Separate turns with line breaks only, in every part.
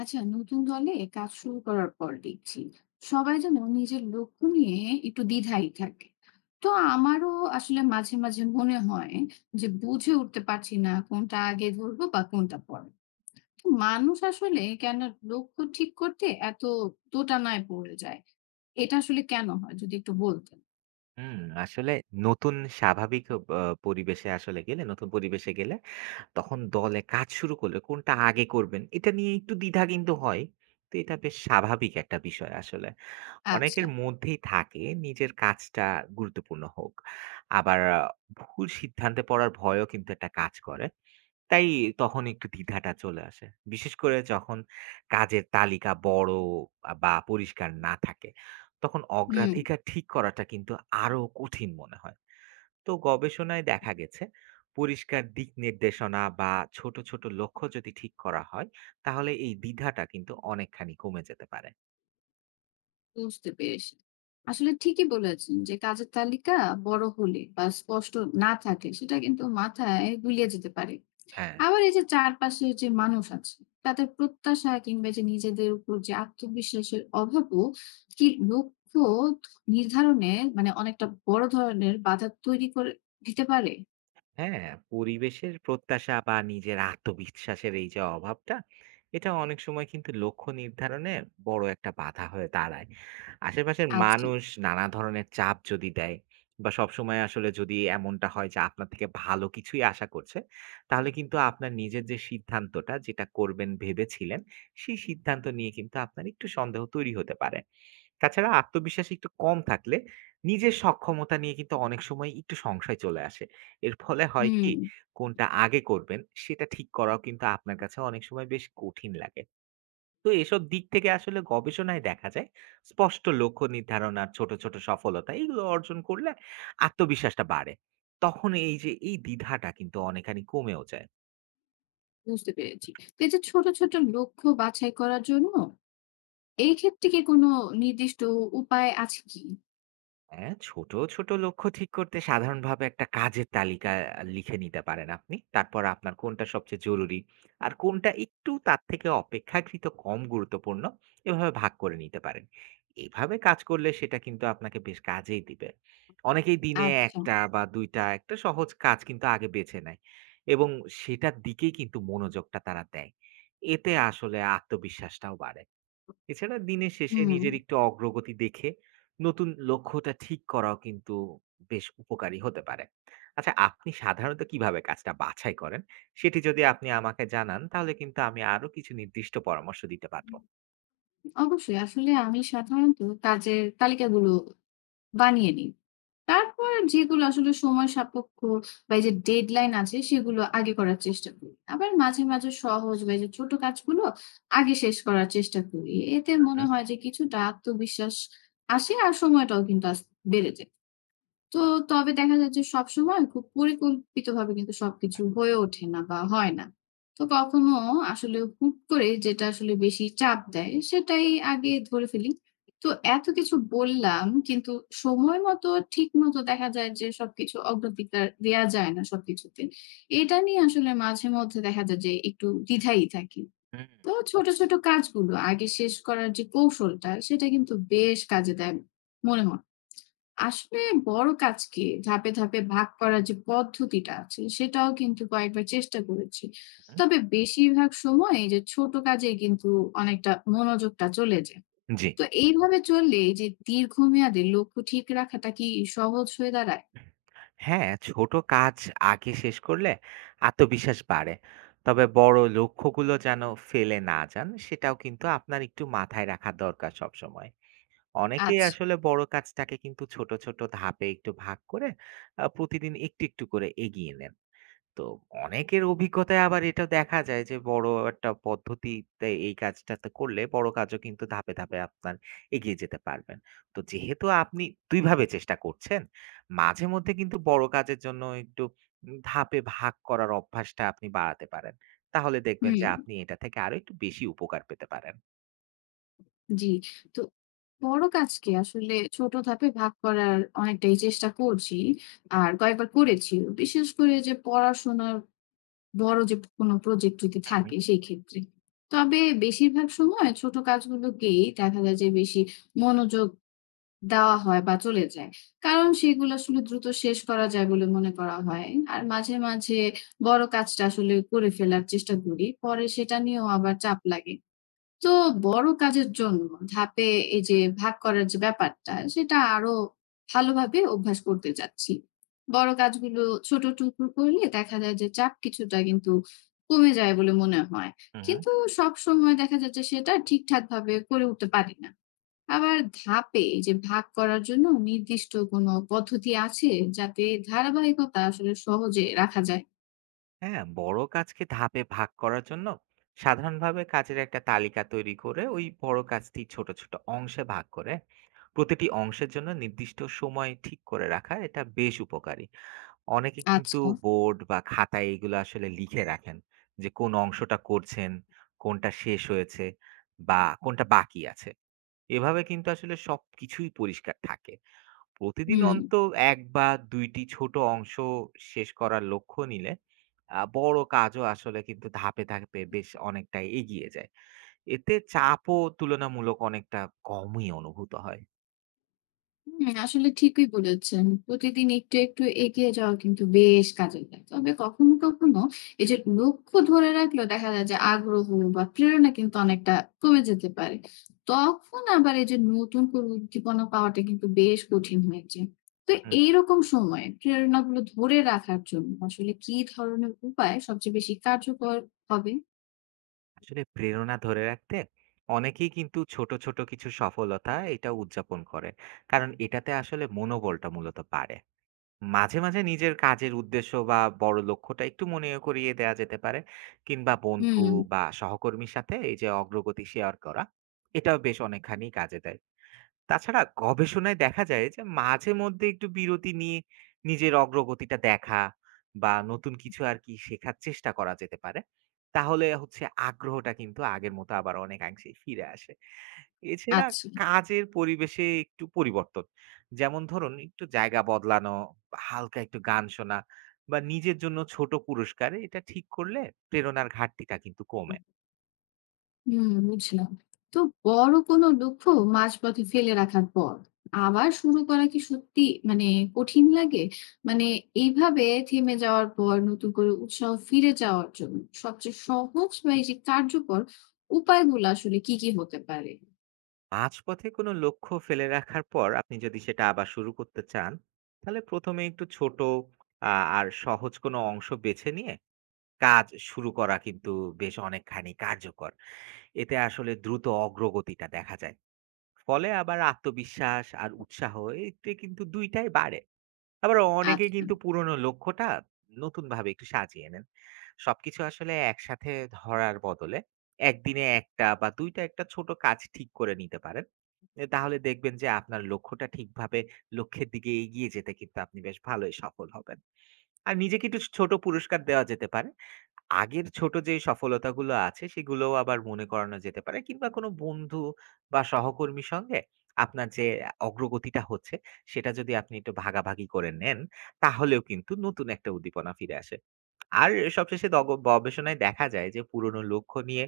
আচ্ছা, নতুন দলে কাজ শুরু করার পর দেখছি সবাই যেন নিজের লক্ষ্য নিয়ে একটু দ্বিধায় থাকে। তো আমারও আসলে মাঝে মাঝে মনে হয় যে বুঝে উঠতে পারছি না কোনটা আগে ধরবো বা কোনটা পরে। তো মানুষ আসলে কেন লক্ষ্য ঠিক করতে এত দোটানায় পড়ে যায়, এটা আসলে কেন হয় যদি একটু বলতেন?
হুম, আসলে নতুন স্বাভাবিক অ আ পরিবেশে আসলে গেলে, নতুন পরিবেশে গেলে, তখন দলে কাজ শুরু করলে কোনটা আগে করবেন, এটা নিয়ে একটু দ্বিধা কিন্তু হয়। তো এটা বেশ স্বাভাবিক একটা বিষয় আসলে।
আচ্ছা।
অনেকের মধ্যেই থাকে নিজের কাজটা গুরুত্বপূর্ণ হোক। আবার ভুল সিদ্ধান্তে পড়ার ভয়ও কিন্তু একটা কাজ করে। তাই তখন একটু দ্বিধাটা চলে আসে। বিশেষ করে যখন কাজের তালিকা বড় বা পরিষ্কার না থাকে, তখন
হুম।
অগ্রাধিকার ঠিক করাটা কিন্তু আরো কঠিন মনে হয়। তো গবেষণায় দেখা গেছে পরিষ্কার দিক নির্দেশনা বা ছোট, ছোট লক্ষ্য যদি ঠিক করা হয়, তাহলে এই দ্বিধাটা কিন্তু অনেকখানি কমে যেতে পারে।
বুঝতে পেরেছি। আসলে ঠিকই বলেছেন যে কাজের তালিকা বড় হলে বা স্পষ্ট না থাকে সেটা কিন্তু মাথায় গুলিয়ে যেতে পারে।
হ্যাঁ।
আবার এই যে চারপাশের যে মানুষ আছে তাদের প্রত্যাশা কিংবা যে নিজেদের উপর যে আত্মবিশ্বাসের অভাবও কি লক্ষ্য নির্ধারণে মানে অনেকটা বড় ধরনের বাধা তৈরি করে দিতে পারে?
হ্যাঁ, পরিবেশের প্রত্যাশা বা নিজের আত্মবিশ্বাসের এই যে অভাবটা, এটা অনেক সময় কিন্তু লক্ষ্য নির্ধারণে বড় একটা বাধা হয়ে দাঁড়ায়। আশেপাশের
আচ্ছা।
মানুষ নানা ধরনের চাপ যদি দেয় বা সবসময় আসলে যদি এমনটা হয় যে আপনার থেকে ভালো কিছুই আশা করছে, তাহলে কিন্তু আপনার নিজের যে সিদ্ধান্তটা যেটা করবেন ভেবেছিলেন, সেই সিদ্ধান্ত নিয়ে কিন্তু আপনার একটু সন্দেহ তৈরি হতে পারে। তাছাড়া আত্মবিশ্বাস একটু কম থাকলে নিজের সক্ষমতা নিয়ে কিন্তু অনেক সময় একটু সংশয় চলে আসে। এর ফলে হয়
হুম,
কি, কোনটা আগে করবেন সেটা ঠিক করাও কিন্তু আপনার কাছে অনেক সময় বেশ কঠিন লাগে। তো এসব দিক থেকে আসলে গবেষণায় দেখা যায়, স্পষ্ট লক্ষ্য নির্ধারণ আর ছোট, ছোট সফলতা এগুলো অর্জন করলে আত্মবিশ্বাসটা বাড়ে। তখন এই যে এই দ্বিধাটা কিন্তু অনেকখানি কমেও যায়।
বুঝতে পেরেছি। তো এই যে ছোট, ছোট লক্ষ্য বাছাই করার জন্য এই ক্ষেত্রে কি কোনো নির্দিষ্ট উপায় আছে কি?
হ্যাঁ, ছোট, ছোট লক্ষ্য ঠিক করতে সাধারণভাবে একটা কাজের তালিকা লিখে নিতে পারেন আপনি। তারপর আপনার কোনটা সবচেয়ে জরুরি, আর কোনটা একটু তার থেকে অপেক্ষাকৃত কম গুরুত্বপূর্ণ, এভাবে ভাগ করে নিতে পারেন। এভাবে কাজ করলে সেটা কিন্তু আপনাকে বেশ কাজেই দিবে। অনেকেই দিনে ১
আচ্ছা।
টা বা ২ টা একটা সহজ কাজ কিন্তু আগে বেছে নেয় এবং সেটার দিকেই কিন্তু মনোযোগটা তারা দেয়। এতে আসলে আত্মবিশ্বাসটাও বাড়ে। এছাড়া দিনের শেষে
হুম,
নিজের একটু অগ্রগতি দেখে নতুন লক্ষ্যটা ঠিক করাও কিন্তু বেশ উপকারী হতে পারে। আচ্ছা, আপনি সাধারণত কিভাবে কাজটা বাছাই করেন? সেটি যদি আপনি আমাকে জানান তাহলে কিন্তু আমি আরো কিছু নির্দিষ্ট পরামর্শ দিতে পারব।
অবশ্যই। আসলে আমি সাধারণত কাজের তালিকাগুলো বানিয়ে নিই। তারপর যেগুলো আসলে সময় সাপেক্ষ বা এই যে ডেডলাইন আছে সেগুলো আগে করার চেষ্টা করি। আবার মাঝে, মাঝে সহজ বা এই যে ছোট কাজগুলো আগে শেষ করার চেষ্টা করি। এতে মনে
হুম,
হয় যে কিছুটা আত্মবিশ্বাস আসে আর সময়টাও কিন্তু বেড়ে যায়। তো তবে দেখা যায় যে সবসময় খুব পরিকল্পিতভাবে কিন্তু সবকিছু হয়ে ওঠে না বা হয় না। তো কখনো আসলে হুট করে যেটা আসলে বেশি চাপ দেয় সেটাই আগে ধরে ফেলি। তো এত কিছু বললাম কিন্তু সময় মতো ঠিক মতো দেখা যায় যে সবকিছু অগ্রাধিকার দেয়া যায় না সবকিছুতে। এটা নিয়ে আসলে মাঝে মধ্যে দেখা যায় যে একটু দ্বিধায় থাকি।
হুম,
তো ছোট, ছোট কাজগুলো আগে শেষ করার যে কৌশলটা সেটা কিন্তু বেশ কাজে দেয় মনে হয়। আসলে বড় কাজকে ধাপে ধাপে ভাগ করার যে পদ্ধতিটা আছে সেটাও কিন্তু কয়েকবার চেষ্টা করেছি।
হুম।
তবে বেশিরভাগ সময় এই যে ছোট কাজে কিন্তু অনেকটা মনোযোগটা চলে যায়।
জি।
তো এইভাবে চললে এই যে দীর্ঘমেয়াদে লক্ষ্য ঠিক রাখাটা কি সহজ হয়ে দাঁড়ায়?
হ্যাঁ, ছোট কাজ আগে শেষ করলে আত্মবিশ্বাস বাড়ে। তবে বড় লক্ষ্যগুলো যেন ফেলে না যান সেটাও কিন্তু আপনার একটু মাথায় রাখা দরকার সবসময়। অনেকেই
আচ্ছা।
আসলে বড় কাজটাকে কিন্তু ছোট, ছোট ধাপে একটু ভাগ করে প্রতিদিন একটু, একটু করে এগিয়ে নেন। তো অনেকের অভিজ্ঞতায় আবার এটা দেখা যায় যে বড় একটা পদ্ধতিতে এই কাজটাতে করলে বড় কাজও কিন্তু ধাপে, ধাপে আপনার এগিয়ে যেতে পারবেন। তো যেহেতু আপনি ২ ভাবে চেষ্টা করছেন, মাঝে মধ্যে কিন্তু বড় কাজের জন্য একটু ধাপে ভাগ করার অভ্যাসটা আপনি বাড়াতে পারেন। তাহলে দেখবেন
হুম।
যে আপনি এটা থেকে আরো একটু বেশি উপকার পেতে পারেন।
জি। তো বড় কাজকে আসলে ছোট ধাপে ভাগ করার অনেকটাই চেষ্টা করছি আর কয়েকবার করেছি বিশেষ করে যে পড়াশোনার বড় যে কোনো প্রজেক্ট যদি
হু,
থাকে
হু,
সেই ক্ষেত্রে। তবে বেশিরভাগ সময় ছোট কাজগুলোকেই দেখা যায় যে বেশি মনোযোগ দেওয়া হয় বা চলে যায়। কারণ সেগুলো আসলে দ্রুত শেষ করা যায় বলে মনে করা হয়। আর মাঝে, মাঝে বড় কাজটা আসলে করে ফেলার চেষ্টা করি। পরে সেটা নিয়েও আবার চাপ লাগে। তো বড় কাজের জন্য ধাপে এই যে ভাগ করার যে ব্যাপারটা সেটা আরো ভালোভাবে অভ্যাস করতে চাচ্ছি। বড় কাজগুলো ছোট টুকরো করলে দেখা যায় যে চাপ কিছুটা কিন্তু কমে যায় বলে মনে হয়।
হু, হু।
কিন্তু সব সময় দেখা যাচ্ছে সেটা ঠিকঠাক ভাবে করে উঠতে পারি না। আবার ধাপে এই যে ভাগ করার জন্য নির্দিষ্ট কোনো পদ্ধতি আছে যাতে ধারাবাহিকতা আসলে সহজে রাখা যায়?
হ্যাঁ, বড় কাজকে ধাপে ভাগ করার জন্য সাধারণভাবে কাজের একটা তালিকা তৈরি করে ওই বড় কাজটি ছোট ছোট অংশে ভাগ করে প্রতিটি অংশের জন্য নির্দিষ্ট সময় ঠিক করে রাখা এটা বেশ উপকারী। অনেকে কিন্তু
আচ্ছা।
বোর্ড বা খাতায় এগুলো আসলে লিখে রাখেন, যে কোন অংশটা করছেন, কোনটা শেষ হয়েছে বা কোনটা বাকি আছে। এভাবে কিন্তু আসলে সবকিছুই পরিষ্কার থাকে। প্রতিদিন
হুম।
অন্ত ১ বা ২ টি ছোট অংশ শেষ করার লক্ষ্য নিলে বড় কাজও আসলে কিন্তু ধাপে, ধাপে বেশ অনেকটাই এগিয়ে যায়। এতে চাপও তুলনামূলক অনেকটা কমই অনুভূত হয়।
হুম, আসলে ঠিকই বলেছেন। প্রতিদিন একটু, একটু এগিয়ে যাওয়া কিন্তু বেশ কাজে দেয়। তবে কখনো, কখনো এই যে লক্ষ্য ধরে রাখলেও দেখা যায় যে আগ্রহ বা প্রেরণা কিন্তু অনেকটা কমে যেতে পারে। তখন আবার এই যে নতুন করে উদ্দীপনা পাওয়াটা কিন্তু বেশ কঠিন হয়ে যায়। তো
হুম,
এইরকম সময়ে প্রেরণাগুলো ধরে রাখার জন্য আসলে কি ধরনের উপায় সবচেয়ে বেশি কার্যকর হবে?
আসলে প্রেরণা ধরে রাখতে অনেকেই কিন্তু ছোট, ছোট কিছু সফলতা এটা উদযাপন করে। কারণ এটাতে আসলে মনোবলটা মূলত বাড়ে। মাঝে, মাঝে নিজের কাজের উদ্দেশ্য বা বড় লক্ষ্যটা একটু মনে করিয়ে দেয়া যেতে পারে। কিংবা বন্ধু
হুম,
বা সহকর্মীর সাথে এই যে অগ্রগতি শেয়ার করা, এটাও বেশ অনেকখানি কাজে দেয়। তাছাড়া গবেষণায় দেখা যায় যে মাঝে মধ্যে একটু বিরতি নিয়ে নিজের অগ্রগতিটা দেখা বা নতুন কিছু আর কি শেখার চেষ্টা করা যেতে পারে। তাহলে হচ্ছে আগ্রহটা কিন্তু আগের মতো আবার অনেকাংশেই ফিরে আসে। এছাড়া
আচ্ছা।
কাজের পরিবেশে একটু পরিবর্তন, যেমন ধরুন একটু জায়গা বদলানো বা হালকা একটু গান শোনা বা নিজের জন্য ছোট পুরস্কার এটা ঠিক করলে প্রেরণার ঘাটতিটা কিন্তু কমে।
হুম, বুঝলাম। তো বড় কোনো লক্ষ্য মাঝপথে ফেলে রাখার পর আবার শুরু করা কি সত্যি মানে কঠিন লাগে মানে এইভাবে থেমে যাওয়ার পর নতুন করে উৎসাহ ফিরে যাওয়ার জন্য সবচেয়ে সহজ বা এই যে কার্যকর উপায়গুলো আসলে কি কি হতে পারে?
মাঝপথে কোনো লক্ষ্য ফেলে রাখার পর আপনি যদি সেটা আবার শুরু করতে চান, তাহলে ১ম এ একটু ছোট আ আর সহজ কোনো অংশ বেছে নিয়ে কাজ শুরু করা কিন্তু বেশ অনেকখানি কার্যকর। এতে আসলে দ্রুত অগ্রগতিটা দেখা যায়। ফলে আবার আত্মবিশ্বাস আর উৎসাহ এতে কিন্তু ২ টাই বাড়ে। আবার অনেকেই
আচ্ছা।
কিন্তু পুরনো লক্ষ্যটা নতুনভাবে একটু সাজিয়ে নেন। সবকিছু আসলে একসাথে ধরার বদলে একদিনে ১ টা বা ২ টা একটা ছোট কাজ ঠিক করে নিতে পারেন। তাহলে দেখবেন যে আপনার লক্ষ্যটা ঠিকভাবে লক্ষ্যের দিকে এগিয়ে যেতে কিন্তু আপনি বেশ ভালোই সফল হবেন। আর নিজেকে একটু ছোট পুরস্কার দেওয়া যেতে পারে। আগের ছোট যে সফলতাগুলো আছে সেগুলোও আবার মনে করানো যেতে পারে, কিংবা কোনো বন্ধু বা সহকর্মীর সঙ্গে আপনার যে অগ্রগতিটা হচ্ছে সেটা যদি আপনি একটু ভাগাভাগি করে নেন তাহলেও কিন্তু নতুন একটা উদ্দীপনা ফিরে আসে। আর সবশেষে গবেষণায় দেখা যায় যে পুরনো লক্ষ্য নিয়ে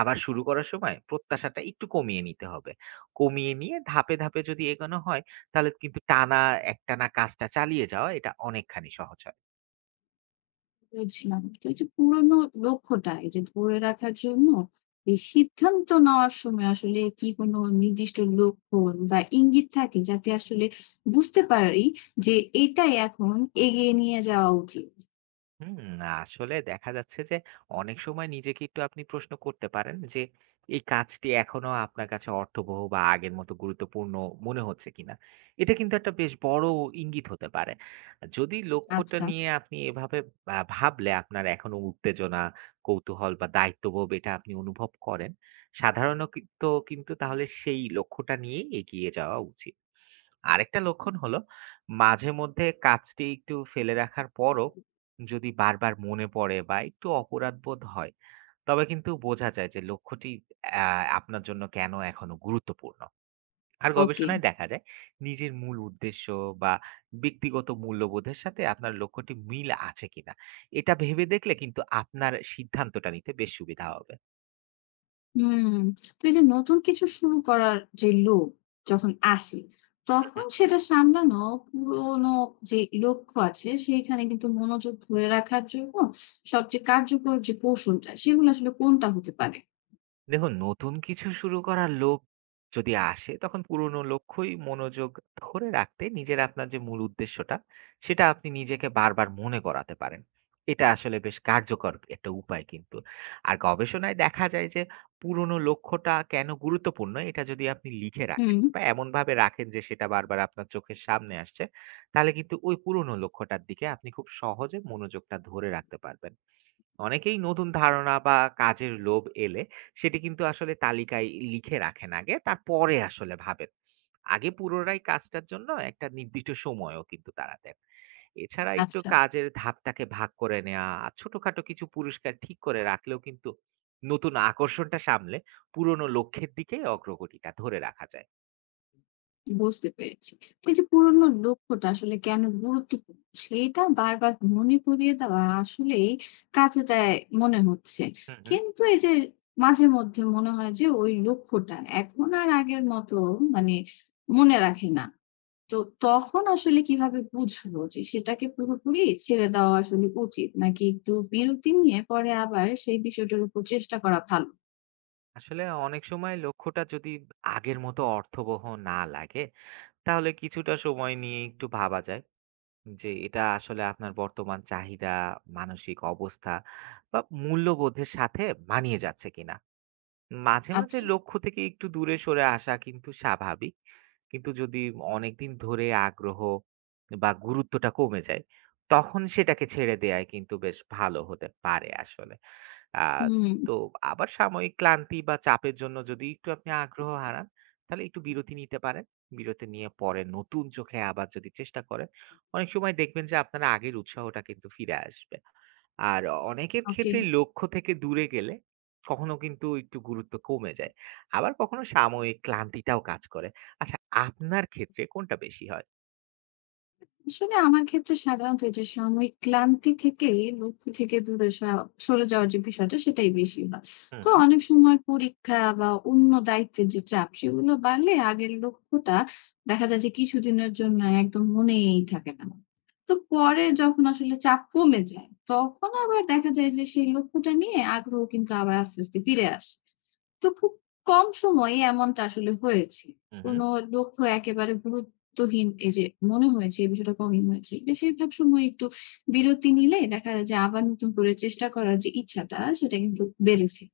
আবার শুরু করার সময় প্রত্যাশাটা একটু কমিয়ে নিতে হবে। কমিয়ে নিয়ে ধাপে, ধাপে যদি এগোনো হয় তাহলে কিন্তু একটানা কাজটা চালিয়ে যাওয়া এটা অনেকখানি সহজ হয়।
বুঝলাম। তো এই যে পুরনো লক্ষ্যটা এই যে ধরে রাখার জন্য এই সিদ্ধান্ত নেওয়ার সময় আসলে কি কোনো নির্দিষ্ট লক্ষণ বা ইঙ্গিত থাকে যাতে আসলে বুঝতে পারি যে এটাই এখন এগিয়ে নিয়ে যাওয়া উচিত?
হুম, আসলে দেখা যাচ্ছে যে অনেক সময় নিজেকে একটু আপনি প্রশ্ন করতে পারেন যে এই কাজটি এখনো আপনার কাছে অর্থবহ বা আগের মতো গুরুত্বপূর্ণ মনে হচ্ছে কিনা। এটা কিন্তু একটা বেশ বড় ইঙ্গিত হতে পারে। যদি লক্ষ্যটা
আচ্ছা,
নিয়ে আপনি এভাবে ভাবলে আপনার এখনো উত্তেজনা, কৌতূহল বা দায়িত্ববোধ এটা আপনি অনুভব করেন সাধারণত, কিন্তু তাহলে সেই লক্ষ্যটা নিয়ে এগিয়ে যাওয়া উচিত। আরেকটা লক্ষণ হলো, মাঝে মধ্যে কাজটি একটু ফেলে রাখার পরও যদি বারবার মনে পড়ে বা একটু অপরাধবোধ হয়, তবে কিন্তু বোঝা যায় যে লক্ষ্যটি আপনার জন্য কেন এখনো গুরুত্বপূর্ণ। আর
ওকে।
গবেষণায় দেখা যায় নিজের মূল উদ্দেশ্য বা ব্যক্তিগত মূল্যবোধের সাথে আপনার লক্ষ্যটি মিল আছে কিনা, এটা ভেবে দেখলে কিন্তু আপনার সিদ্ধান্তটা নিতে বেশ সুবিধা হবে।
হুম। তো এই যে নতুন কিছু শুরু করার যে লোভ যখন আসে, তখন সেটা সামলানো পুরনো যে লক্ষ্য আছে সেইখানে কিন্তু মনোযোগ ধরে রাখার জন্য সবচেয়ে কার্যকর যে কৌশলটা সেগুলো আসলে কোনটা হতে পারে?
দেখুন, নতুন কিছু শুরু করার লোভ যদি আসে, তখন পুরনো লক্ষ্যই মনোযোগ ধরে রাখতে আপনার যে মূল উদ্দেশ্যটা, সেটা আপনি নিজেকে বারবার মনে করাতে পারেন। এটা আসলে বেশ কার্যকর একটা উপায় কিন্তু। আর গবেষণায় দেখা যায় যে পুরনো লক্ষ্যটা কেন গুরুত্বপূর্ণ, এটা যদি আপনি লিখে রাখেন
হুম,
বা এমনভাবে রাখেন যে সেটা বারবার আপনার চোখের সামনে আসছে, তাহলে কিন্তু ওই পুরনো লক্ষ্যটার দিকে আপনি খুব সহজে মনোযোগটা ধরে রাখতে পারবেন। অনেকেই নতুন ধারণা বা কাজের লোভ এলে সেটি কিন্তু আসলে তালিকায় লিখে রাখেন আগে, তারপরে আসলে ভাবেন। আগে পুরোটাই কাজটার জন্য একটা নির্দিষ্ট সময়ও কিন্তু তারা দেন। এছাড়া একটু
আচ্ছা।
কাজের ধাপটাকে ভাগ করে নেওয়া আর ছোটখাটো কিছু পুরস্কার ঠিক করে রাখলেও কিন্তু নতুন আকর্ষণটা সামলে পুরনো লক্ষ্যের দিকে অগ্রগতিটা ধরে রাখা যায়।
বুঝতে পেরেছি। তো এই যে পুরনো লক্ষ্যটা আসলে কেন গুরুত্বপূর্ণ সেটা বারবার মনে করিয়ে দেওয়া আসলেই কাজে দেয় মনে হচ্ছে।
হুম, হুম।
কিন্তু এই যে মাঝে মধ্যে মনে হয় যে ওই লক্ষ্যটা এখন আর আগের মতো মানে মনে রাখে না। তো তখন আসলে কিভাবে বুঝবো যে সেটাকে পুরোপুরি ছেড়ে দেওয়া আসলে উচিত নাকি একটু বিরতি নিয়ে পরে আবার সেই বিষয়টার উপর চেষ্টা করা ভালো?
আসলে অনেক সময় লক্ষ্যটা যদি আগের মতো অর্থবহ না লাগে তাহলে কিছুটা সময় নিয়ে একটু ভাবা যায়। জি, এটা আসলে আপনার বর্তমান চাহিদা, মানসিক অবস্থা বা মূল্যবোধের সাথে মানিয়ে যাচ্ছে কিনা। মাঝে, মাঝে
আচ্ছা,
লক্ষ্য থেকে একটু দূরে সরে আসা কিন্তু স্বাভাবিক। কিন্তু যদি অনেকদিন ধরে আগ্রহ বা গুরুত্বটা কমে যায়, তখন সেটাকে ছেড়ে দেয়াই কিন্তু বেশ ভালো হতে পারে আসলে। আ
হুম,
তো আবার সাময়িক ক্লান্তি বা চাপের জন্য যদি একটু আপনি আগ্রহ হারান, তাহলে একটু বিরতি নিতে পারেন। বিরতি নিয়ে পরে নতুন চোখে আবার যদি চেষ্টা করেন, অনেক সময় দেখবেন যে আপনার আগের উৎসাহটা কিন্তু ফিরে আসবে। আর অনেকের
ওকে।
ক্ষেত্রেই লক্ষ্য থেকে দূরে গেলে কখনো কিন্তু একটু গুরুত্ব কমে যায়। আবার কখনো সাময়িক ক্লান্তিটাও কাজ করে। আচ্ছা, আপনার ক্ষেত্রে কোনটা বেশি হয়?
আসলে আমার ক্ষেত্রে সাধারণত এই যে সাময়িক ক্লান্তি থেকে লক্ষ্য থেকে দূরে সরে যাওয়ার যে বিষয়টা সেটাই বেশি হয়।
হুম,
তো
হুম,
অনেক সময় পরীক্ষা বা অন্য দায়িত্বের যে চাপ সেগুলো বাড়লে আগের লক্ষ্যটা দেখা যায় যে কিছুদিনের জন্য একদম মনেই থাকে না। তো পরে যখন আসলে চাপ কমে যায় তখন আবার দেখা যায় যে সেই লক্ষ্যটা নিয়ে আগ্রহ কিন্তু আবার আস্তে আস্তে ফিরে আসে। তো খুব কম সময়ে এমনটা আসলে হয়েছে।
হুম, হুম।
কোনো লক্ষ্য একেবারে গুরুত্বহীন এই যে মনে হয়েছে এই বিষয়টা কমই হয়েছে। বেশিরভাগ সময় একটু বিরতি নিলে দেখা যায় যে আবার নতুন করে চেষ্টা করার যে ইচ্ছাটা সেটা কিন্তু বেড়েছে।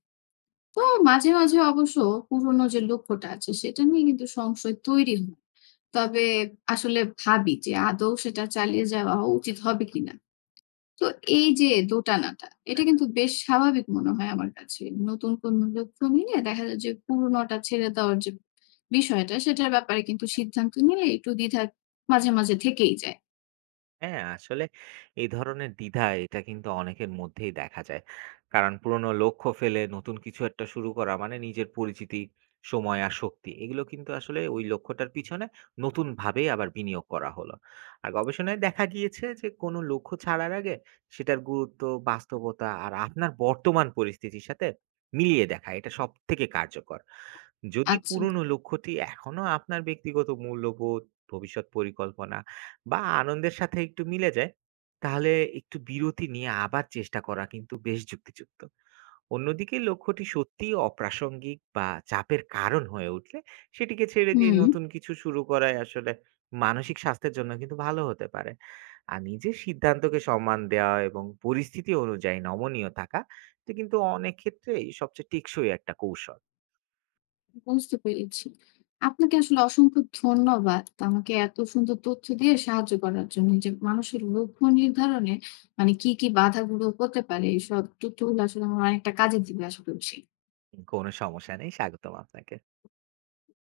তো মাঝে, মাঝে অবশ্য পুরনো যে লক্ষ্যটা আছে সেটা নিয়ে কিন্তু সংশয় তৈরি হয়। তবে আসলে ভাবি যে আদৌ সেটা চালিয়ে যাওয়া উচিত হবে কিনা? তো এই যে দোটানাটা, এটা কিন্তু বেশ স্বাভাবিক মনে হয় আমার কাছে। নতুন কোনো লক্ষ্য নিলে দেখা যায় যে পুরনোটা ছেড়ে দেওয়ার যে বিষয়টা, সেটার ব্যাপারে কিন্তু সিদ্ধান্ত নিলে একটু দ্বিধা মাঝে, মাঝে থেকেই যায়।
হ্যাঁ, আসলে এই ধরনের দ্বিধা এটা কিন্তু অনেকের মধ্যেই দেখা যায়। কারণ পুরনো লক্ষ্য ফেলে নতুন কিছু একটা শুরু করা মানে নিজের পরিচিতি, সময় আর শক্তি এগুলো কিন্তু আসলে ওই লক্ষ্যটার পিছনে নতুনভাবে আবার বিনিয়োগ করা হলো। আর গবেষণায় দেখা গিয়েছে যে কোনো লক্ষ্য ছাড়ার আগে সেটার গুরুত্ব, বাস্তবতা আর আপনার বর্তমান পরিস্থিতির সাথে মিলিয়ে দেখা এটা সবথেকে কার্যকর। যদি
আচ্ছা,
পুরনো লক্ষ্যটি এখনো আপনার ব্যক্তিগত মূল্যবোধ, ভবিষ্যৎ পরিকল্পনা বা আনন্দের সাথে একটু মিলে যায়, তাহলে একটু বিরতি নিয়ে আবার চেষ্টা করা কিন্তু বেশ যুক্তিযুক্ত। অন্যদিকে লক্ষ্যটি সত্যিই অপ্রাসঙ্গিক বা চাপের কারণ হয়ে উঠলে সেটিকে ছেড়ে দিয়ে
হুম,
নতুন কিছু শুরু করাই আসলে মানসিক স্বাস্থ্যের জন্য কিন্তু ভালো হতে পারে। আর নিজের সিদ্ধান্তকে সম্মান দেওয়া এবং পরিস্থিতি অনুযায়ী নমনীয় থাকা এটা কিন্তু অনেক ক্ষেত্রেই সবচেয়ে টেকসই একটা কৌশল।
বুঝতে পেরেছি। আপনাকে আসলে অসংখ্য ধন্যবাদ। আমাকে এত সুন্দর তথ্য দিয়ে সাহায্য করার জন্য। যে মানুষের লক্ষ্য নির্ধারণে মানে কি, কি বাধাগুলো হতে পারে, এসব তথ্যগুলো আসলে আমার অনেকটা কাজে দিবে আশা করছি।
কোনো সমস্যা নেই, স্বাগতম আপনাকে।